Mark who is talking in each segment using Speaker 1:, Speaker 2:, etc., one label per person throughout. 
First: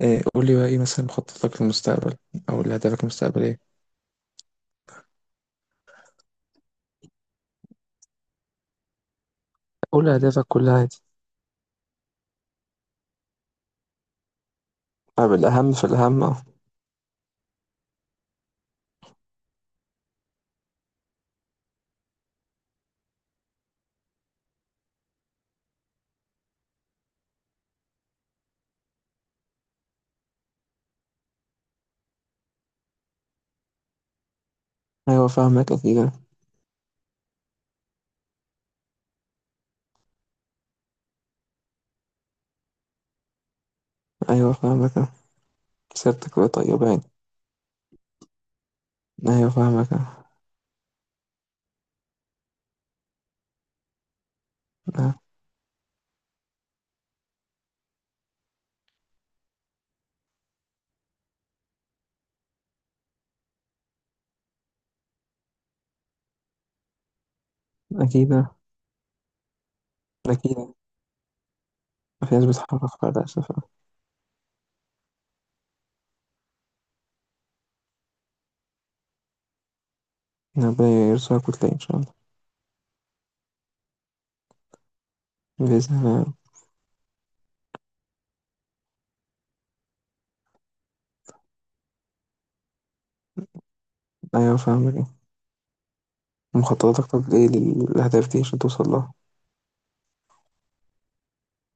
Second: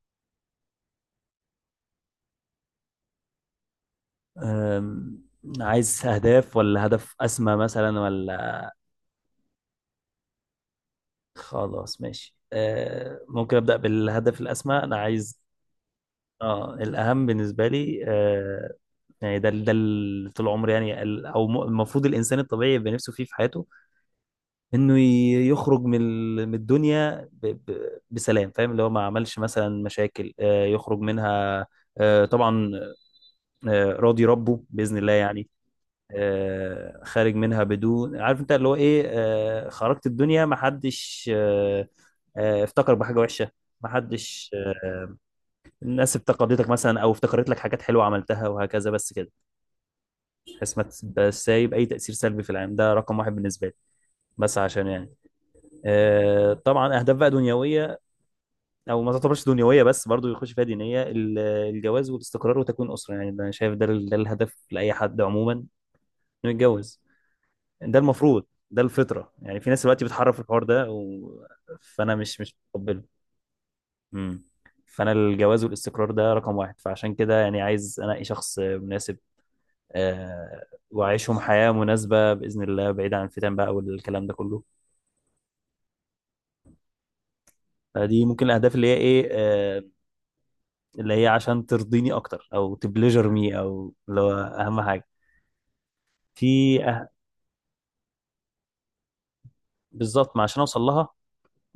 Speaker 1: إيه قول لي بقى ايه مثلا مخططك للمستقبل او لأهدافك المستقبلية.
Speaker 2: أم، عايز أهداف ولا هدف أسمى مثلا ولا
Speaker 1: قول لي أهدافك كلها عادي.
Speaker 2: خلاص ماشي. ممكن أبدأ بالهدف الأسمى. أنا
Speaker 1: طب
Speaker 2: عايز
Speaker 1: الأهم في الأهم أهو.
Speaker 2: اه الأهم بالنسبة لي، يعني ده اللي طول عمري، يعني المفروض الإنسان الطبيعي يبقى نفسه فيه في حياته إنه يخرج من من الدنيا بسلام، فاهم، اللي هو ما عملش مثلا مشاكل، يخرج منها، طبعا، راضي ربه بإذن الله
Speaker 1: أيوة
Speaker 2: يعني.
Speaker 1: فاهمك أكيد أنا.
Speaker 2: خارج منها بدون، عارف انت اللي هو ايه، خرجت الدنيا ما حدش افتكر بحاجه وحشه، ما حدش،
Speaker 1: أيوة فاهمك أنا.
Speaker 2: الناس
Speaker 1: سيرتك بقى
Speaker 2: افتقدتك
Speaker 1: طيبة يعني.
Speaker 2: مثلا او افتكرت لك حاجات حلوه عملتها وهكذا، بس كده،
Speaker 1: أيوة فاهمك أنا.
Speaker 2: بحيث ما تبقاش سايب اي تاثير سلبي في العالم. ده رقم واحد بالنسبه لي. بس عشان يعني،
Speaker 1: أه.
Speaker 2: طبعا اهداف بقى دنيويه، او ما تعتبرش دنيويه بس برضو يخش فيها دينيه، الجواز والاستقرار وتكوين اسره. يعني ده انا شايف ده ده الهدف لاي حد عموما، انه يتجوز. ده
Speaker 1: أكيد
Speaker 2: المفروض
Speaker 1: أنا.
Speaker 2: ده الفطرة. يعني في ناس دلوقتي بتحرف
Speaker 1: أكيد
Speaker 2: الحوار
Speaker 1: أنا.
Speaker 2: ده و... فأنا
Speaker 1: في
Speaker 2: مش
Speaker 1: ناس
Speaker 2: مش
Speaker 1: بتحقق
Speaker 2: متقبله.
Speaker 1: بعد أسف آه.
Speaker 2: امم فأنا الجواز والاستقرار ده رقم واحد، فعشان كده يعني عايز أنقي شخص مناسب، آه،
Speaker 1: ربنا
Speaker 2: وأعيشهم
Speaker 1: يرزقك
Speaker 2: حياة
Speaker 1: وتلاقي إن شاء الله.
Speaker 2: مناسبة بإذن الله، بعيد عن الفتن بقى والكلام ده كله.
Speaker 1: بإذن الله.
Speaker 2: فدي ممكن الأهداف اللي هي إيه، آه، اللي هي عشان ترضيني أكتر أو تبليجر مي، أو اللي هو
Speaker 1: أيوة
Speaker 2: أهم
Speaker 1: فاهمك
Speaker 2: حاجة
Speaker 1: أنا.
Speaker 2: في
Speaker 1: مخططاتك طب إيه للأهداف دي عشان توصل لها.
Speaker 2: بالظبط، ما عشان أوصل لها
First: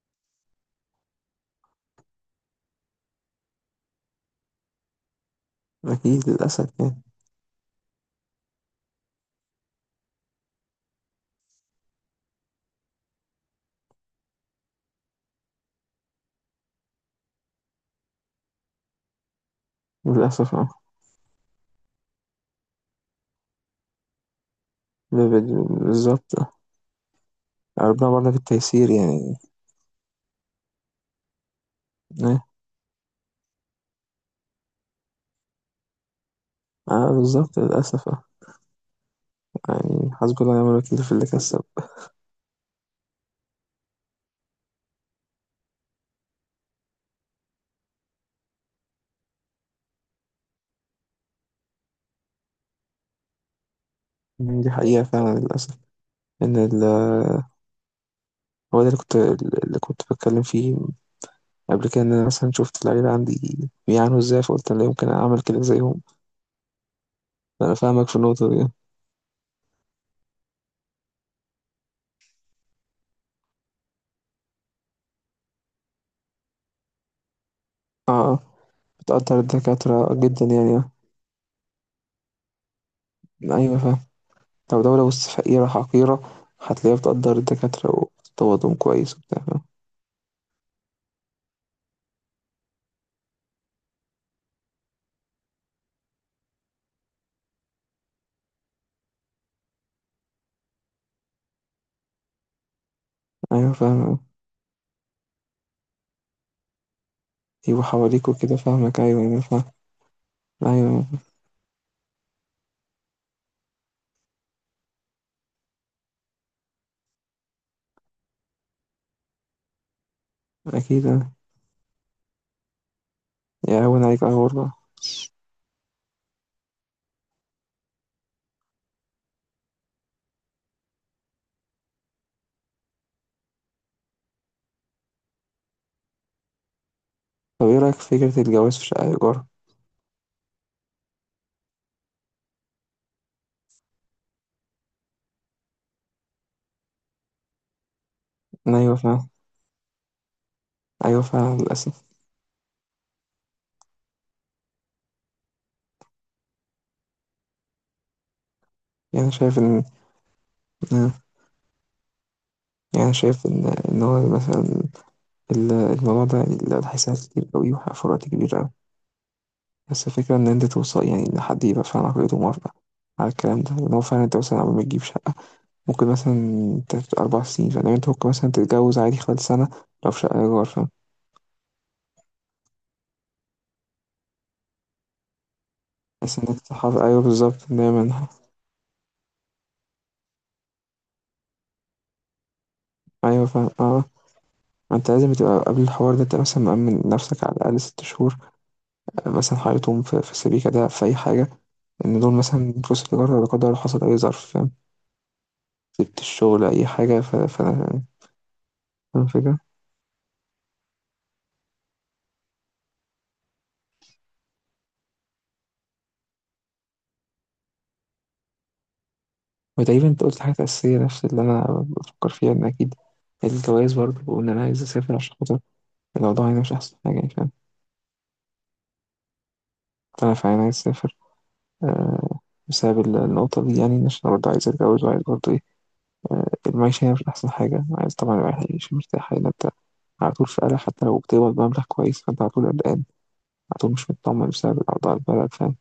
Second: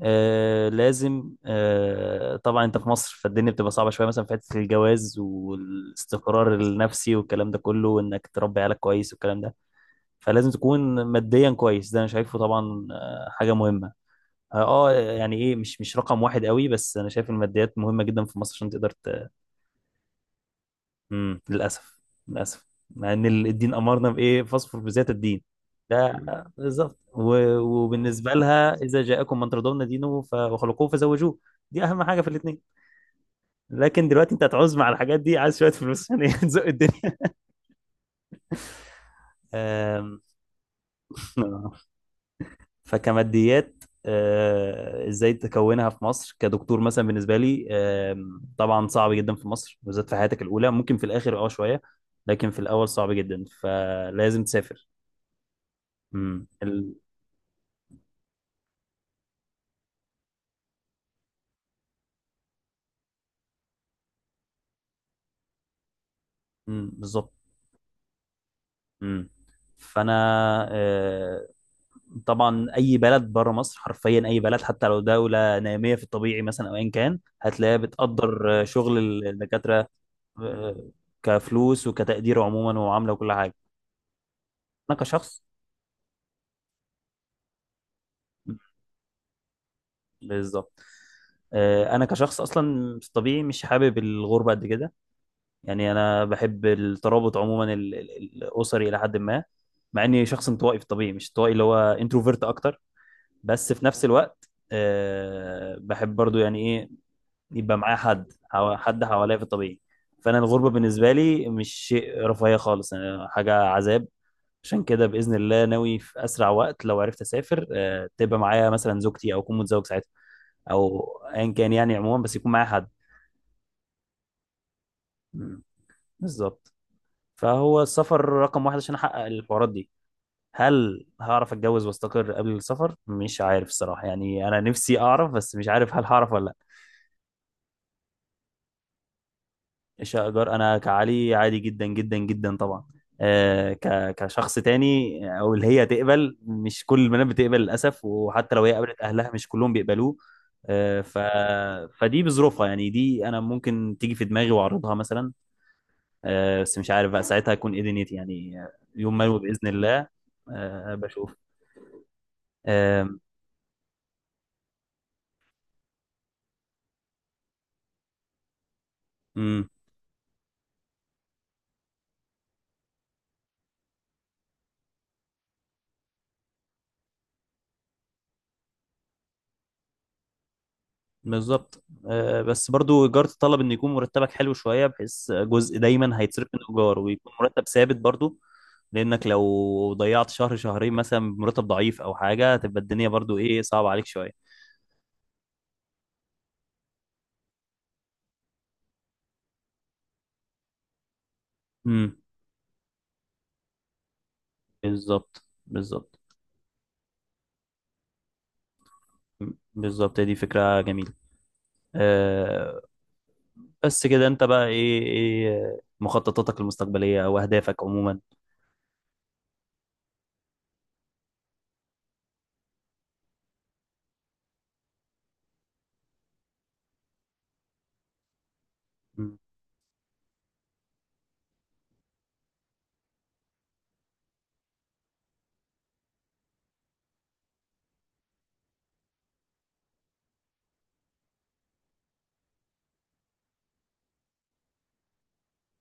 Speaker 2: آه لازم آه طبعا، انت في مصر، فالدنيا بتبقى صعبة شوية مثلا في حتة الجواز
Speaker 1: أكيد
Speaker 2: والاستقرار
Speaker 1: للأسف يعني.
Speaker 2: النفسي والكلام ده كله، وانك تربي عيالك كويس والكلام ده. فلازم تكون ماديا كويس، ده انا شايفه طبعا آه حاجة مهمة. اه آه، يعني ايه، مش رقم واحد قوي، بس انا شايف الماديات مهمة جدا في مصر عشان تقدر.
Speaker 1: للأسف أه.
Speaker 2: للاسف، للاسف مع ان الدين امرنا بايه، فاصفر بذات الدين. ده
Speaker 1: بالظبط آه.
Speaker 2: بالظبط،
Speaker 1: ربنا برضه
Speaker 2: وبالنسبه
Speaker 1: في
Speaker 2: لها،
Speaker 1: التيسير
Speaker 2: اذا
Speaker 1: يعني.
Speaker 2: جاءكم من ترضون دينه وخلقوه فزوجوه. دي اهم حاجه في
Speaker 1: أه.
Speaker 2: الاثنين. لكن دلوقتي انت هتعوز، مع الحاجات دي عايز شويه فلوس يعني، تزق الدنيا.
Speaker 1: آه، بالظبط للأسف آه. يعني
Speaker 2: آم،
Speaker 1: حسبي الله ونعم الوكيل في اللي كسب.
Speaker 2: فكماديات، آه، ازاي تكونها في مصر كدكتور مثلا، بالنسبه لي آم، طبعا صعب جدا في مصر بالذات، في حياتك الاولى، ممكن في الاخر اه شويه، لكن في الاول صعب جدا، فلازم
Speaker 1: يعني دي
Speaker 2: تسافر.
Speaker 1: حقيقة فعلا للأسف.
Speaker 2: امم
Speaker 1: إن ال-
Speaker 2: ال...
Speaker 1: هو ده اللي كنت اللي كنت بتكلم فيه قبل كده، إن أنا مثلا شفت اللعيبة عندي بيعانوا إزاي فقلت أنا لا يمكن أعمل كده زيهم.
Speaker 2: مم، بالظبط.
Speaker 1: أنا فاهمك في النقطة دي.
Speaker 2: امم فانا آه، طبعا اي بلد بره مصر، حرفيا اي بلد، حتى لو دوله ناميه في الطبيعي مثلا او ايا كان، هتلاقيها
Speaker 1: آه آه.
Speaker 2: بتقدر آه، شغل
Speaker 1: بتقدر
Speaker 2: الدكاتره،
Speaker 1: الدكاترة جدا يعني
Speaker 2: آه،
Speaker 1: آه.
Speaker 2: كفلوس وكتقدير عموما ومعامله وكل حاجه.
Speaker 1: أيوة فاهم. لو
Speaker 2: انا
Speaker 1: دولة وسط
Speaker 2: كشخص،
Speaker 1: فقيرة حقيرة هتلاقيها بتقدر الدكاترة
Speaker 2: مم،
Speaker 1: وبتطوضهم كويس وبتاع فاهم.
Speaker 2: بالظبط، آه، انا كشخص اصلا في الطبيعي مش حابب الغربه قد كده. يعني انا بحب الترابط عموما، الاسري الى حد ما، مع اني شخص انطوائي في الطبيعي، مش انطوائي اللي هو انتروفيرت اكتر،
Speaker 1: أيوة
Speaker 2: بس في نفس
Speaker 1: فاهم.
Speaker 2: الوقت آه، بحب برضو يعني ايه، يبقى
Speaker 1: يبقوا
Speaker 2: معايا
Speaker 1: حواليك
Speaker 2: حد
Speaker 1: وكده فاهمك،
Speaker 2: حد
Speaker 1: أيوة
Speaker 2: حواليا
Speaker 1: أيوة
Speaker 2: في
Speaker 1: فاهم.
Speaker 2: الطبيعي. فانا الغربه
Speaker 1: أيوة أيوة.
Speaker 2: بالنسبه لي مش شيء رفاهيه خالص، أنا حاجه عذاب. عشان كده باذن الله ناوي في اسرع وقت لو عرفت اسافر، آه، تبقى معايا مثلا زوجتي، او اكون متزوج ساعتها، او
Speaker 1: أكيد آه.
Speaker 2: ايا كان يعني عموما، بس يكون معايا حد.
Speaker 1: يهون عليك أيوة والله.
Speaker 2: مم. بالظبط، فهو السفر رقم واحد عشان احقق الحوارات دي. هل هعرف اتجوز واستقر قبل السفر؟ مش عارف الصراحه، يعني انا نفسي اعرف بس مش عارف هل هعرف ولا.
Speaker 1: طب إيه رأيك في فكرة الجواز في شقة إيجار؟
Speaker 2: شجر انا كعلي عادي جدا جدا جدا طبعا، آه، كشخص تاني او اللي هي تقبل، مش كل البنات بتقبل للاسف، وحتى لو هي
Speaker 1: أيوه
Speaker 2: قابلت،
Speaker 1: فعلًا.
Speaker 2: اهلها مش كلهم بيقبلوه. آه، ف
Speaker 1: أيوه فعلًا للأسف.
Speaker 2: فدي بظروفها، يعني دي انا ممكن تيجي في دماغي واعرضها مثلا، آه، بس مش عارف بقى ساعتها اكون ايه دنيتي، يعني آه، يوم
Speaker 1: يعني
Speaker 2: ما
Speaker 1: أنا
Speaker 2: يبقى
Speaker 1: شايف
Speaker 2: باذن
Speaker 1: إن
Speaker 2: الله آه
Speaker 1: آه،
Speaker 2: بشوف.
Speaker 1: يعني
Speaker 2: آه
Speaker 1: أنا شايف إن هو مثلًا الموضوع ده هيساعد كتير أوي وهيوفر في وقت كبير أوي، بس الفكرة إن أنت توصل، يعني إن حد يبقى فعلًا عقليته موافقة على الكلام ده، إن هو فعلًا أنت مثلًا قبل ما تجيب شقة ممكن مثلًا تاخد 4 سنين، فاهم، يعني أنت ممكن مثلًا تتجوز عادي خلال سنة لو في شقة إيجار، فاهم،
Speaker 2: بالظبط، آه، بس برضو ايجار تطلب ان يكون مرتبك حلو شويه، بحيث جزء دايما
Speaker 1: بحيث
Speaker 2: هيتصرف من
Speaker 1: إنك
Speaker 2: الايجار،
Speaker 1: تحافظ، أيوه
Speaker 2: ويكون
Speaker 1: بالضبط
Speaker 2: مرتب ثابت
Speaker 1: دايمًا.
Speaker 2: برضو، لانك لو ضيعت شهر شهرين مثلا بمرتب ضعيف او حاجه، هتبقى الدنيا برضو
Speaker 1: أيوه
Speaker 2: ايه
Speaker 1: فاهم،
Speaker 2: صعبه
Speaker 1: آه،
Speaker 2: عليك شويه.
Speaker 1: ما أنت لازم تبقى قبل الحوار ده أنت مثلًا مأمِّن نفسك على الأقل 6 شهور مثلا حياتهم في السبيكة ده في أي حاجة،
Speaker 2: امم
Speaker 1: إن دول مثلا فلوس التجارة لا قدر الله حصل أي ظرف فاهم،
Speaker 2: بالظبط
Speaker 1: سبت الشغل أي حاجة ف ف فاهم الفكرة.
Speaker 2: بالظبط، دي فكره جميله. أه، بس كده انت بقى ايه، ايه مخططاتك المستقبليه او اهدافك عموما؟
Speaker 1: وتقريبا أنت قلت حاجة أساسية نفس اللي أنا بفكر فيها، إن أكيد الجواز برضه وإن أنا عايز أسافر عشان خاطر الأوضاع هنا مش أحسن حاجة يعني فاهم.
Speaker 2: امم.
Speaker 1: فأنا فعلا عايز أسافر آه، بسبب النقطة دي يعني عشان أنا برضه عايز أتجوز وعايز برضه إيه آه، المعيشة هنا مش أحسن حاجة، عايز طبعا الواحد يعيش مرتاح. هنا أنت على طول في قلق حتى لو بتقبض مبلغ كويس فأنت على طول قلقان، عدو مش مطمن بسبب أوضاع البلد فاهم.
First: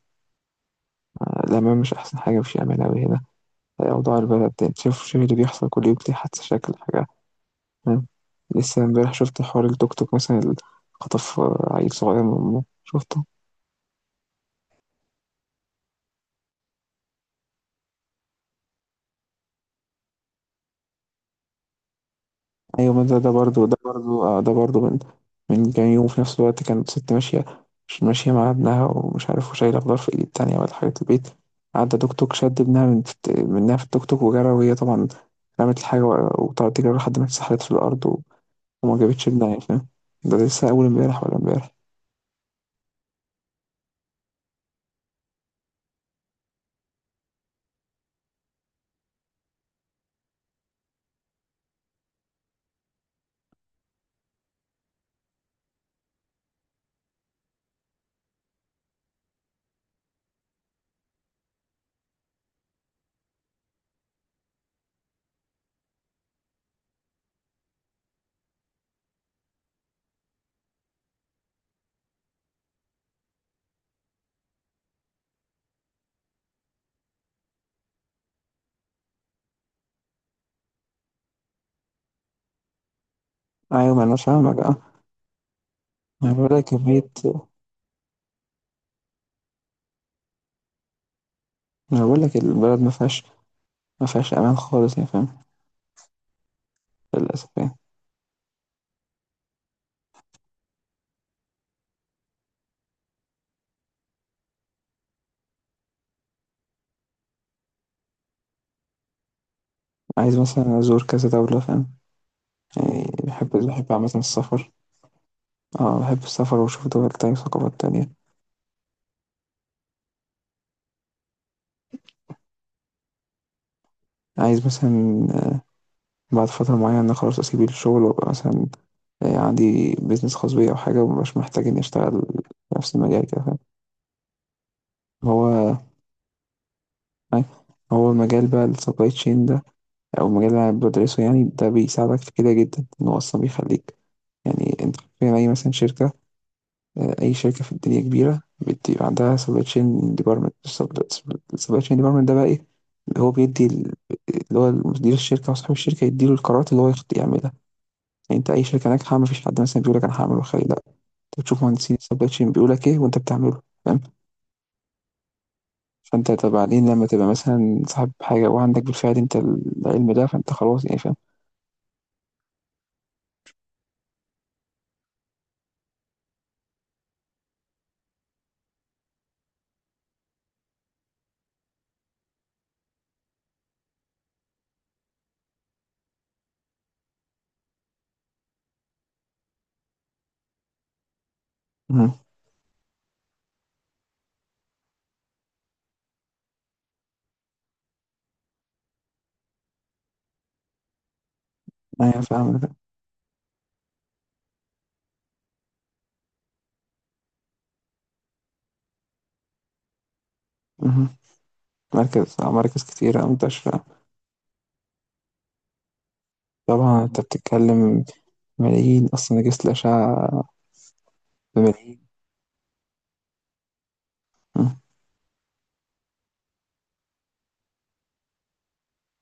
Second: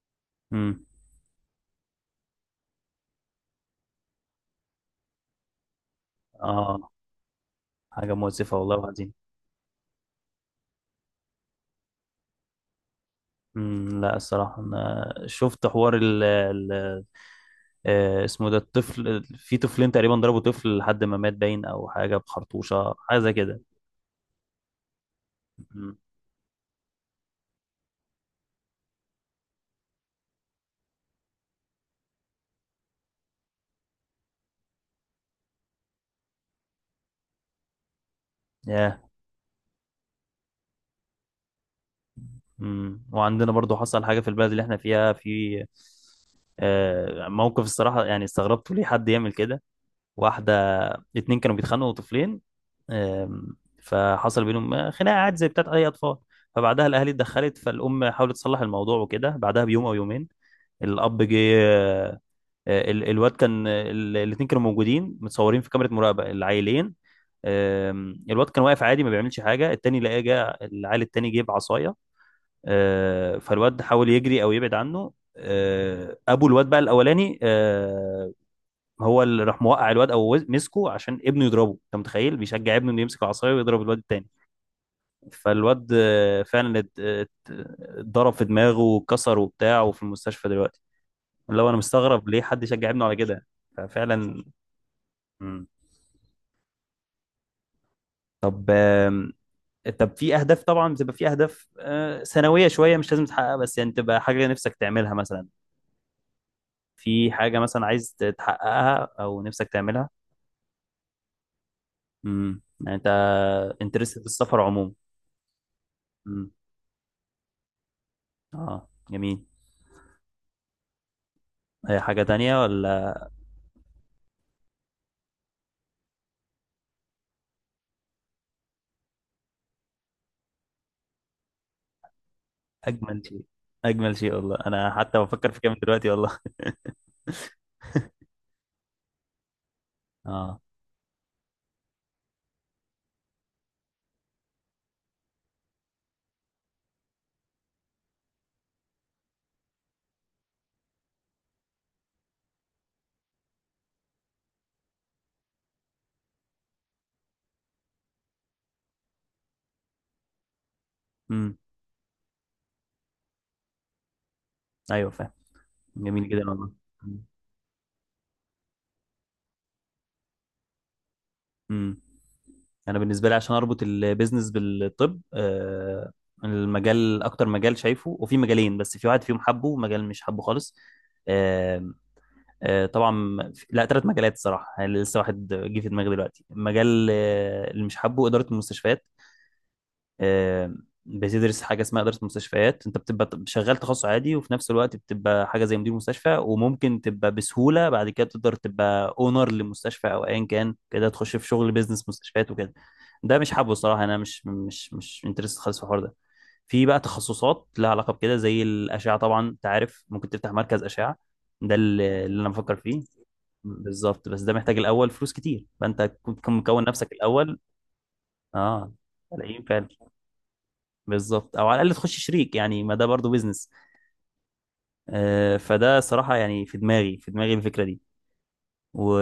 Speaker 2: أمم.
Speaker 1: الأمان مش أحسن حاجة، مفيش أمان أوي هنا. أوضاع البلد دي أنت شوف اللي بيحصل كل يوم، دي حادثة شكل
Speaker 2: اه،
Speaker 1: حاجة فاهم.
Speaker 2: حاجه مؤسفه والله
Speaker 1: لسه
Speaker 2: وحزينه.
Speaker 1: امبارح شفت حوار التوك توك مثلا اللي خطف عيل صغير من أمه شفته.
Speaker 2: لا الصراحه انا شفت حوار آه، اسمه، ده الطفل، في طفلين تقريبا ضربوا طفل لحد ما مات باين، او حاجه
Speaker 1: أيوة
Speaker 2: بخرطوشه
Speaker 1: ما ده
Speaker 2: حاجه
Speaker 1: ده
Speaker 2: زي كده.
Speaker 1: برضه ده برضه آه، ده برضه من من كام
Speaker 2: مم.
Speaker 1: يوم. في نفس الوقت كانت ست ماشية، مش ماشية مع ابنها ومش عارف وشايلة خضار في إيد التانية ولا حاجة البيت، عدى توك توك شد ابنها منها في التوك توك وجرى، وهي طبعا رمت الحاجة وطلعت تجري لحد ما اتسحلت في الأرض وما
Speaker 2: ياه.
Speaker 1: جابتش بنهاية فاهم. ده لسه أول امبارح ولا امبارح.
Speaker 2: وعندنا برضو حصل حاجه في البلد اللي احنا فيها، في آه، موقف الصراحه يعني استغربت ليه حد يعمل كده. واحده، اتنين كانوا بيتخانقوا، طفلين، آم، فحصل بينهم آه، خناقه عادي زي بتاعت اي اطفال، فبعدها الاهالي اتدخلت، فالام حاولت تصلح الموضوع وكده، بعدها بيوم او يومين الاب جه، آه، الواد كان، الاثنين كانوا موجودين متصورين في كاميرا مراقبه العيلين، آم، الواد كان واقف عادي ما بيعملش حاجه، التاني لقاه جه، العيل التاني جه بعصايه، آه، فالواد حاول يجري او يبعد عنه، آه، ابو الواد بقى الاولاني، آه، هو اللي راح موقع الواد، او مسكه عشان ابنه يضربه. انت متخيل، بيشجع ابنه انه يمسك العصايه ويضرب
Speaker 1: أيوة
Speaker 2: الواد
Speaker 1: ما أنا
Speaker 2: التاني.
Speaker 1: فاهمك أه.
Speaker 2: فالواد
Speaker 1: أنا
Speaker 2: آه،
Speaker 1: بقول لك
Speaker 2: فعلا
Speaker 1: كمية.
Speaker 2: اتضرب في دماغه واتكسر وبتاع، وفي المستشفى دلوقتي. اللي هو انا
Speaker 1: أنا بقول
Speaker 2: مستغرب
Speaker 1: لك
Speaker 2: ليه حد
Speaker 1: البلد
Speaker 2: يشجع
Speaker 1: ما
Speaker 2: ابنه على
Speaker 1: فيهاش،
Speaker 2: كده.
Speaker 1: ما فيهاش
Speaker 2: ففعلا.
Speaker 1: أمان خالص يعني فاهم.
Speaker 2: مم.
Speaker 1: للأسف يعني.
Speaker 2: طب آم، طب في اهداف طبعا، بتبقى في اهداف آه، سنويه شويه، مش لازم تحققها، بس يعني تبقى حاجه نفسك تعملها مثلا. في حاجه مثلا عايز تحققها او نفسك تعملها؟
Speaker 1: عايز مثلا أزور كذا دولة فاهم،
Speaker 2: يعني
Speaker 1: يعني
Speaker 2: انت
Speaker 1: بحب بحب عامة
Speaker 2: انترست في السفر
Speaker 1: السفر.
Speaker 2: عموما.
Speaker 1: أه، بحب
Speaker 2: امم،
Speaker 1: السفر وأشوف دول تانية وثقافات تانية.
Speaker 2: اه، جميل. هي حاجه تانية ولا؟
Speaker 1: عايز مثلا بعد فترة معينة خلاص أسيب الشغل وأبقى مثلا آه، عندي بيزنس خاص بيا أو حاجة ومبقاش محتاج إني أشتغل في نفس
Speaker 2: اجمل
Speaker 1: المجال كده
Speaker 2: شيء،
Speaker 1: فاهم.
Speaker 2: اجمل شيء والله، انا حتى بفكر في كام
Speaker 1: هو
Speaker 2: دلوقتي والله.
Speaker 1: هو المجال بقى السبلاي تشين ده او المجال اللي
Speaker 2: اه.
Speaker 1: أنا بدرسه، يعني ده بيساعدك في كده جدا، ان هو اصلا بيخليك يعني انت فاهم اي مثلا شركه آه، اي شركه في الدنيا كبيره بتبقى عندها سبلاي تشين ديبارتمنت. السبلاي تشين ديبارتمنت ده بقى ايه؟ اللي هو بيدي ال- اللي هو مدير الشركه او صاحب الشركه يديله القرارات اللي هو يعملها. يعني انت اي شركه ناجحه ما فيش حد مثلا بيقول لك انا هعمل وخلي لا، انت
Speaker 2: امم،
Speaker 1: بتشوف مهندسين السبلاي تشين بيقول لك ايه وانت بتعمله فاهم.
Speaker 2: ايوه فاهم، جميل
Speaker 1: فانت
Speaker 2: جدا
Speaker 1: طب
Speaker 2: والله.
Speaker 1: بعدين لما تبقى مثلا صاحب حاجه وعندك بالفعل انت العلم ده فانت خلاص يعني فاهم.
Speaker 2: امم، انا بالنسبه لي عشان اربط البيزنس بالطب، آه، المجال اكتر مجال شايفه، وفي مجالين بس، في واحد فيهم حبه ومجال مش حبه خالص، آه، آه، طبعا في- لا، ثلاث مجالات الصراحه، يعني لسه واحد جه في دماغي دلوقتي، مجال آه، اللي مش حبه اداره المستشفيات، آه، بتدرس حاجه اسمها
Speaker 1: مهم.
Speaker 2: اداره مستشفيات، انت بتبقى شغال تخصص عادي، وفي نفس الوقت بتبقى حاجه زي مدير مستشفى، وممكن تبقى بسهوله بعد كده تقدر تبقى اونر لمستشفى، او ايا كان كده تخش في شغل بيزنس
Speaker 1: ايوه
Speaker 2: مستشفيات
Speaker 1: فاهم.
Speaker 2: وكده. ده مش حابه الصراحه، انا مش انترست خالص في الحوار ده. في بقى تخصصات لها علاقه بكده زي الاشعه، طبعا انت عارف ممكن تفتح مركز اشعه، ده اللي
Speaker 1: مراكز
Speaker 2: اللي انا
Speaker 1: آه،
Speaker 2: بفكر
Speaker 1: مراكز
Speaker 2: فيه.
Speaker 1: كتيرة أوي منتشرة.
Speaker 2: بالظبط، بس ده محتاج الاول فلوس كتير، فانت كنت مكون
Speaker 1: طبعًا
Speaker 2: نفسك
Speaker 1: أنت
Speaker 2: الاول.
Speaker 1: بتتكلم
Speaker 2: اه،
Speaker 1: ملايين أصلًا، أجهزة
Speaker 2: ملايين فعلا،
Speaker 1: الأشعة
Speaker 2: بالظبط، او على الاقل
Speaker 1: بملايين.
Speaker 2: تخش شريك، يعني ما ده برضو بيزنس.
Speaker 1: إمم،
Speaker 2: آه، فده صراحه يعني في دماغي الفكره دي، و...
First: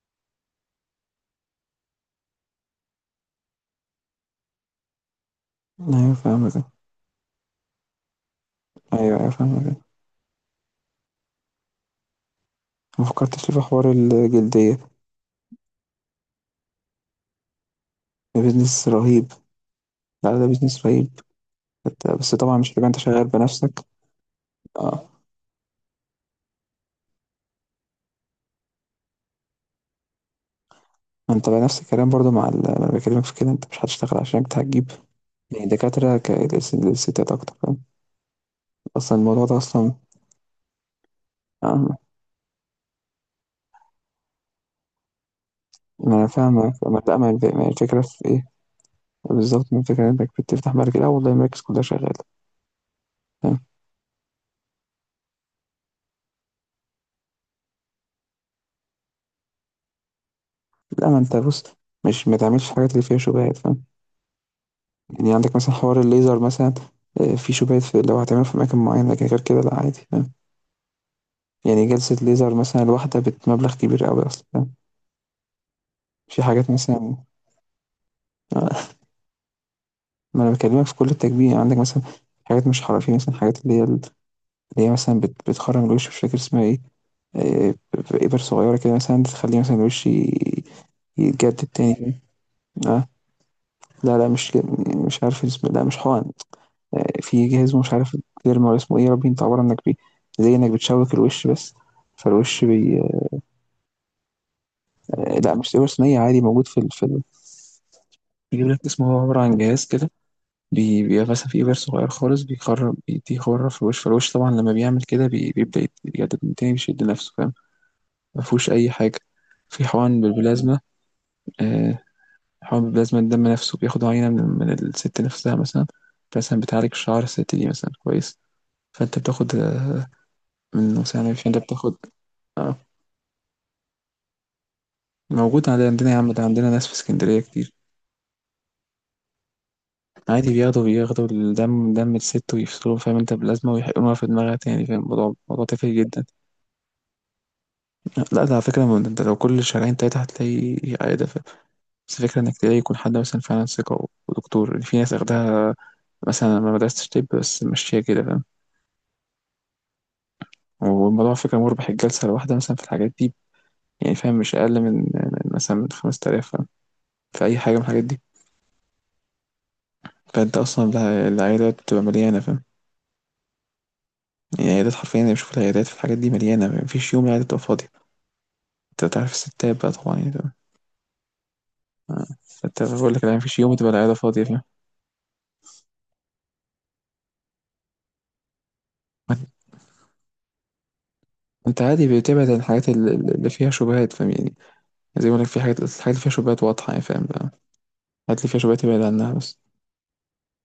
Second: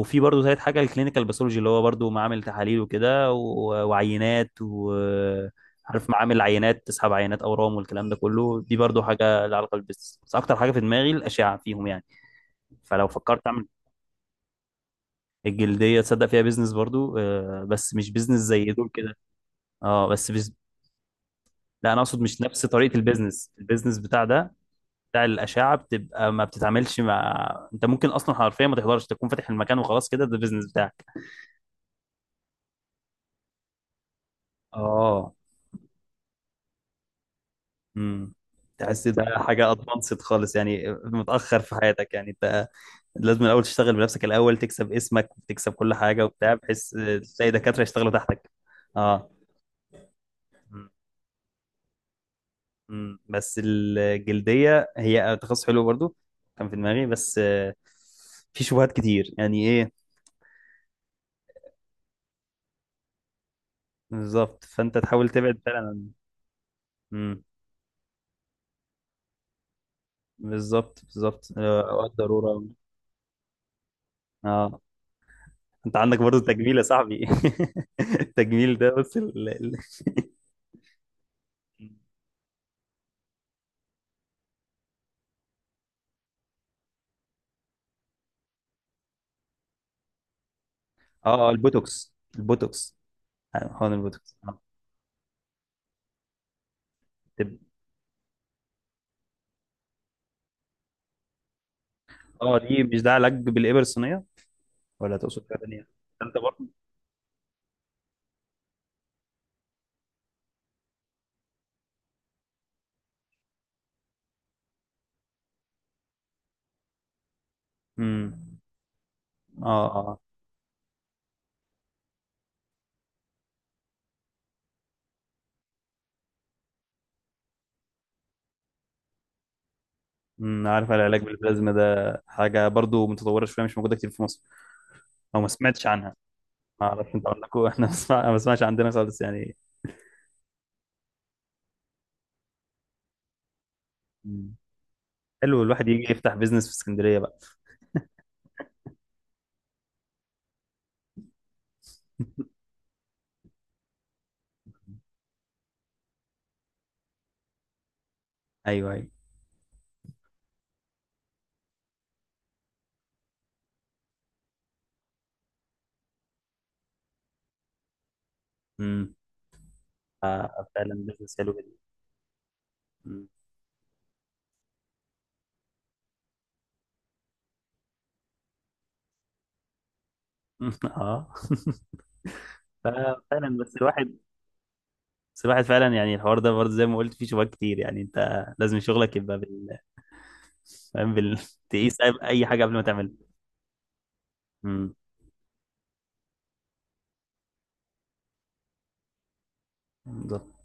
Speaker 2: وفي برضو ثالث حاجه، الكلينيكال باثولوجي، اللي هو برضو معامل تحاليل وكده و... وعينات، وعارف
Speaker 1: أيوه
Speaker 2: معامل
Speaker 1: فاهمك آه،
Speaker 2: عينات تسحب عينات اورام والكلام ده كله، دي برضو
Speaker 1: أيوه، أيوه
Speaker 2: حاجه لها علاقه
Speaker 1: فاهمك.
Speaker 2: بالبيزنس، بس اكتر حاجه في دماغي الاشعه فيهم يعني.
Speaker 1: ما
Speaker 2: فلو فكرت
Speaker 1: فكرتش في
Speaker 2: اعمل
Speaker 1: حوار الجلدية؟
Speaker 2: الجلديه، تصدق فيها بيزنس برضو آه، بس مش بيزنس
Speaker 1: ده
Speaker 2: زي
Speaker 1: business
Speaker 2: دول كده.
Speaker 1: رهيب.
Speaker 2: اه، بس
Speaker 1: لأ، ده business رهيب.
Speaker 2: لا، انا
Speaker 1: أنت
Speaker 2: اقصد
Speaker 1: بس
Speaker 2: مش
Speaker 1: طبعًا
Speaker 2: نفس
Speaker 1: مش هتبقى
Speaker 2: طريقه
Speaker 1: أنت شغال
Speaker 2: البيزنس،
Speaker 1: بنفسك
Speaker 2: البيزنس بتاع ده،
Speaker 1: آه.
Speaker 2: بتاع الاشعه، بتبقى ما بتتعاملش مع، انت ممكن اصلا حرفيا ما تحضرش، تكون فاتح المكان وخلاص كده، ده البيزنس بتاعك.
Speaker 1: ما أنت بقى نفس الكلام برضه مع أنا باكلمك في كده، أنت مش هتشتغل عشان أنت هتجيب
Speaker 2: اه.
Speaker 1: يعني دكاترة ك للس للستات أكتر فاهم.
Speaker 2: امم، تحس
Speaker 1: أصلًا
Speaker 2: ده
Speaker 1: الموضوع ده
Speaker 2: حاجه
Speaker 1: أصلًا
Speaker 2: ادفانسد خالص، يعني متاخر في
Speaker 1: آه،
Speaker 2: حياتك يعني انت لازم الاول تشتغل بنفسك الاول، تكسب اسمك وتكسب كل
Speaker 1: ما
Speaker 2: حاجه
Speaker 1: أنا
Speaker 2: وبتاع،
Speaker 1: فاهمك
Speaker 2: بحيث
Speaker 1: ما،
Speaker 2: تلاقي
Speaker 1: لأ، ما
Speaker 2: دكاتره
Speaker 1: الفكرة
Speaker 2: يشتغلوا
Speaker 1: في إيه؟
Speaker 2: تحتك. اه.
Speaker 1: بالظبط من فكرة انك بتفتح
Speaker 2: مم.
Speaker 1: بعد كده، اه والله المراكز كلها شغالة فاهم.
Speaker 2: بس الجلديه هي تخصص حلو برضو، كان في دماغي، بس آه، في شبهات كتير يعني ايه.
Speaker 1: لا ما انت بص، مش ما تعملش الحاجات اللي فيها شبهات فاهم
Speaker 2: بالظبط، فانت تحاول
Speaker 1: يعني. عندك
Speaker 2: تبعد.
Speaker 1: مثلا حوار الليزر مثلا آه،
Speaker 2: فعلا،
Speaker 1: في شبهات، في لو هتعمله في مكان معين، لكن غير كده لا عادي فاهم.
Speaker 2: بالظبط،
Speaker 1: يعني
Speaker 2: آه، اوقات
Speaker 1: جلسة ليزر
Speaker 2: ضروره.
Speaker 1: مثلا الواحدة بمبلغ كبير قوي اصلا فاهم.
Speaker 2: اه، انت عندك برضو
Speaker 1: في حاجات
Speaker 2: التجميل يا
Speaker 1: مثلا
Speaker 2: صاحبي، التجميل ده
Speaker 1: آه،
Speaker 2: بص ال... ال...
Speaker 1: ما انا بكلمك في كل التجميل. يعني عندك مثلا حاجات مش حرفية مثلا، حاجات اللي هي اللي هي مثلا بتخرم الوش، مش فاكر اسمها ايه آه، بإبر صغيرة كده مثلا تخليه مثلا الوش
Speaker 2: اه، آه،
Speaker 1: يتجدد تاني
Speaker 2: البوتوكس
Speaker 1: فاهم؟
Speaker 2: البوتوكس
Speaker 1: آه،
Speaker 2: هون
Speaker 1: لا لأ
Speaker 2: البوتوكس، اه.
Speaker 1: مش عارف اسمه، لأ مش حقن، في
Speaker 2: طب-
Speaker 1: جهاز مش عارف الderma والّا اسمه إيه يا ربي، أنت عبارة إنك بي، زي إنك بتشوك الوش بس،
Speaker 2: آه،
Speaker 1: فالوش
Speaker 2: دي مش
Speaker 1: بي،
Speaker 2: ده علاج بالابر الصينيه؟ ولا
Speaker 1: آه،
Speaker 2: تقصد
Speaker 1: لأ
Speaker 2: حاجه
Speaker 1: مش صيغة
Speaker 2: ثانيه؟
Speaker 1: صينية،
Speaker 2: انت
Speaker 1: عادي
Speaker 2: برضو.
Speaker 1: موجود في ال في ال بيجيب لك اسمه، هو عبارة عن جهاز كده بي، بيبقى مثلًا في إبر صغير خالص بيخرّم بيديه خرّة في الوش، فالوش طبعًا لمّا بيعمل كده بي بيبدأ يجدد من تاني، بيشد نَفْسه فاهم، ما
Speaker 2: امم،
Speaker 1: فيهوش أي حاجة.
Speaker 2: اه
Speaker 1: في
Speaker 2: اه.
Speaker 1: حقن بالبلازما، آآ حقن بالبلازما، الدم نَفْسه بياخدوا عينة من الست نَفْسها مثلًا، مثلًا بتعالج شعر الست دي مثلًا كويس. فانت بتاخد آه،
Speaker 2: امم، عارف
Speaker 1: من
Speaker 2: العلاج
Speaker 1: مثلا عشان انت
Speaker 2: بالبلازما
Speaker 1: بتاخد
Speaker 2: ده حاجه
Speaker 1: اه.
Speaker 2: برضو متطوره شويه، مش موجوده كتير في مصر او ما
Speaker 1: موجود
Speaker 2: سمعتش
Speaker 1: عندنا
Speaker 2: عنها.
Speaker 1: يا عم، ده عندنا
Speaker 2: ما
Speaker 1: ناس في
Speaker 2: اعرفش انت
Speaker 1: اسكندرية
Speaker 2: عندكم،
Speaker 1: كتير.
Speaker 2: احنا ما بسمعش عندنا خالص يعني.
Speaker 1: عادي بياخدوا الدم، دم الست ويفصلوه فاهم، انت بلازمة ويحقنوها في
Speaker 2: مم.
Speaker 1: دماغها تاني فاهم، الموضوع
Speaker 2: حلو
Speaker 1: موضوع
Speaker 2: الواحد
Speaker 1: تافه
Speaker 2: يجي
Speaker 1: جدا.
Speaker 2: يفتح بيزنس في اسكندريه بقى.
Speaker 1: لا ده على فكرة، ما انت لو كل شهرين تلاتة هتلاقي عيادة ف-، بس الفكرة انك تلاقي يكون حد مثلا فعلا ثقة ودكتور، يعني في ناس اخدها مثلا ما درستش طب بس ماشية كده فاهم.
Speaker 2: ايوه ايوه.
Speaker 1: والموضوع على فكرة مربح، الجلسة الواحدة مثلا في الحاجات دي يعني فاهم مش أقل من مثلا من 5000 فاهم، في أي حاجة من الحاجات دي.
Speaker 2: امم،
Speaker 1: فانت
Speaker 2: آه،
Speaker 1: اصلا
Speaker 2: فعلا بزنس حلو جدا.
Speaker 1: العيادات بتبقى مليانه فاهم.
Speaker 2: مم.
Speaker 1: يعني العيادات حرفيا انا بشوف العيادات في الحاجات دي مليانه، مفيش يوم العياده تبقى فاضيه. انت تعرف الستات بقى طبعا يعني ده-
Speaker 2: اه.
Speaker 1: آه. انت بقول لك يعني
Speaker 2: ففعلا
Speaker 1: مفيش يوم
Speaker 2: بس
Speaker 1: تبقى العياده
Speaker 2: الواحد،
Speaker 1: فاضيه فاهم.
Speaker 2: بس الواحد فعلا يعني الحوار ده برضه زي ما قلت فيه شباك كتير، يعني انت لازم شغلك يبقى بال، فاهم، بال،
Speaker 1: انت
Speaker 2: تقيس اي
Speaker 1: عادي
Speaker 2: أي
Speaker 1: بتبعد عن
Speaker 2: حاجه قبل ما
Speaker 1: الحاجات
Speaker 2: تعملها.
Speaker 1: اللي فيها شبهات فاهم يعني.
Speaker 2: امم،
Speaker 1: زي ما بقول لك في حاجات، الحاجات اللي فيها شبهات واضحه يعني فاهم بقى، الحاجات اللي فيها شبهات تبعد عنها بس.
Speaker 2: بالظبط.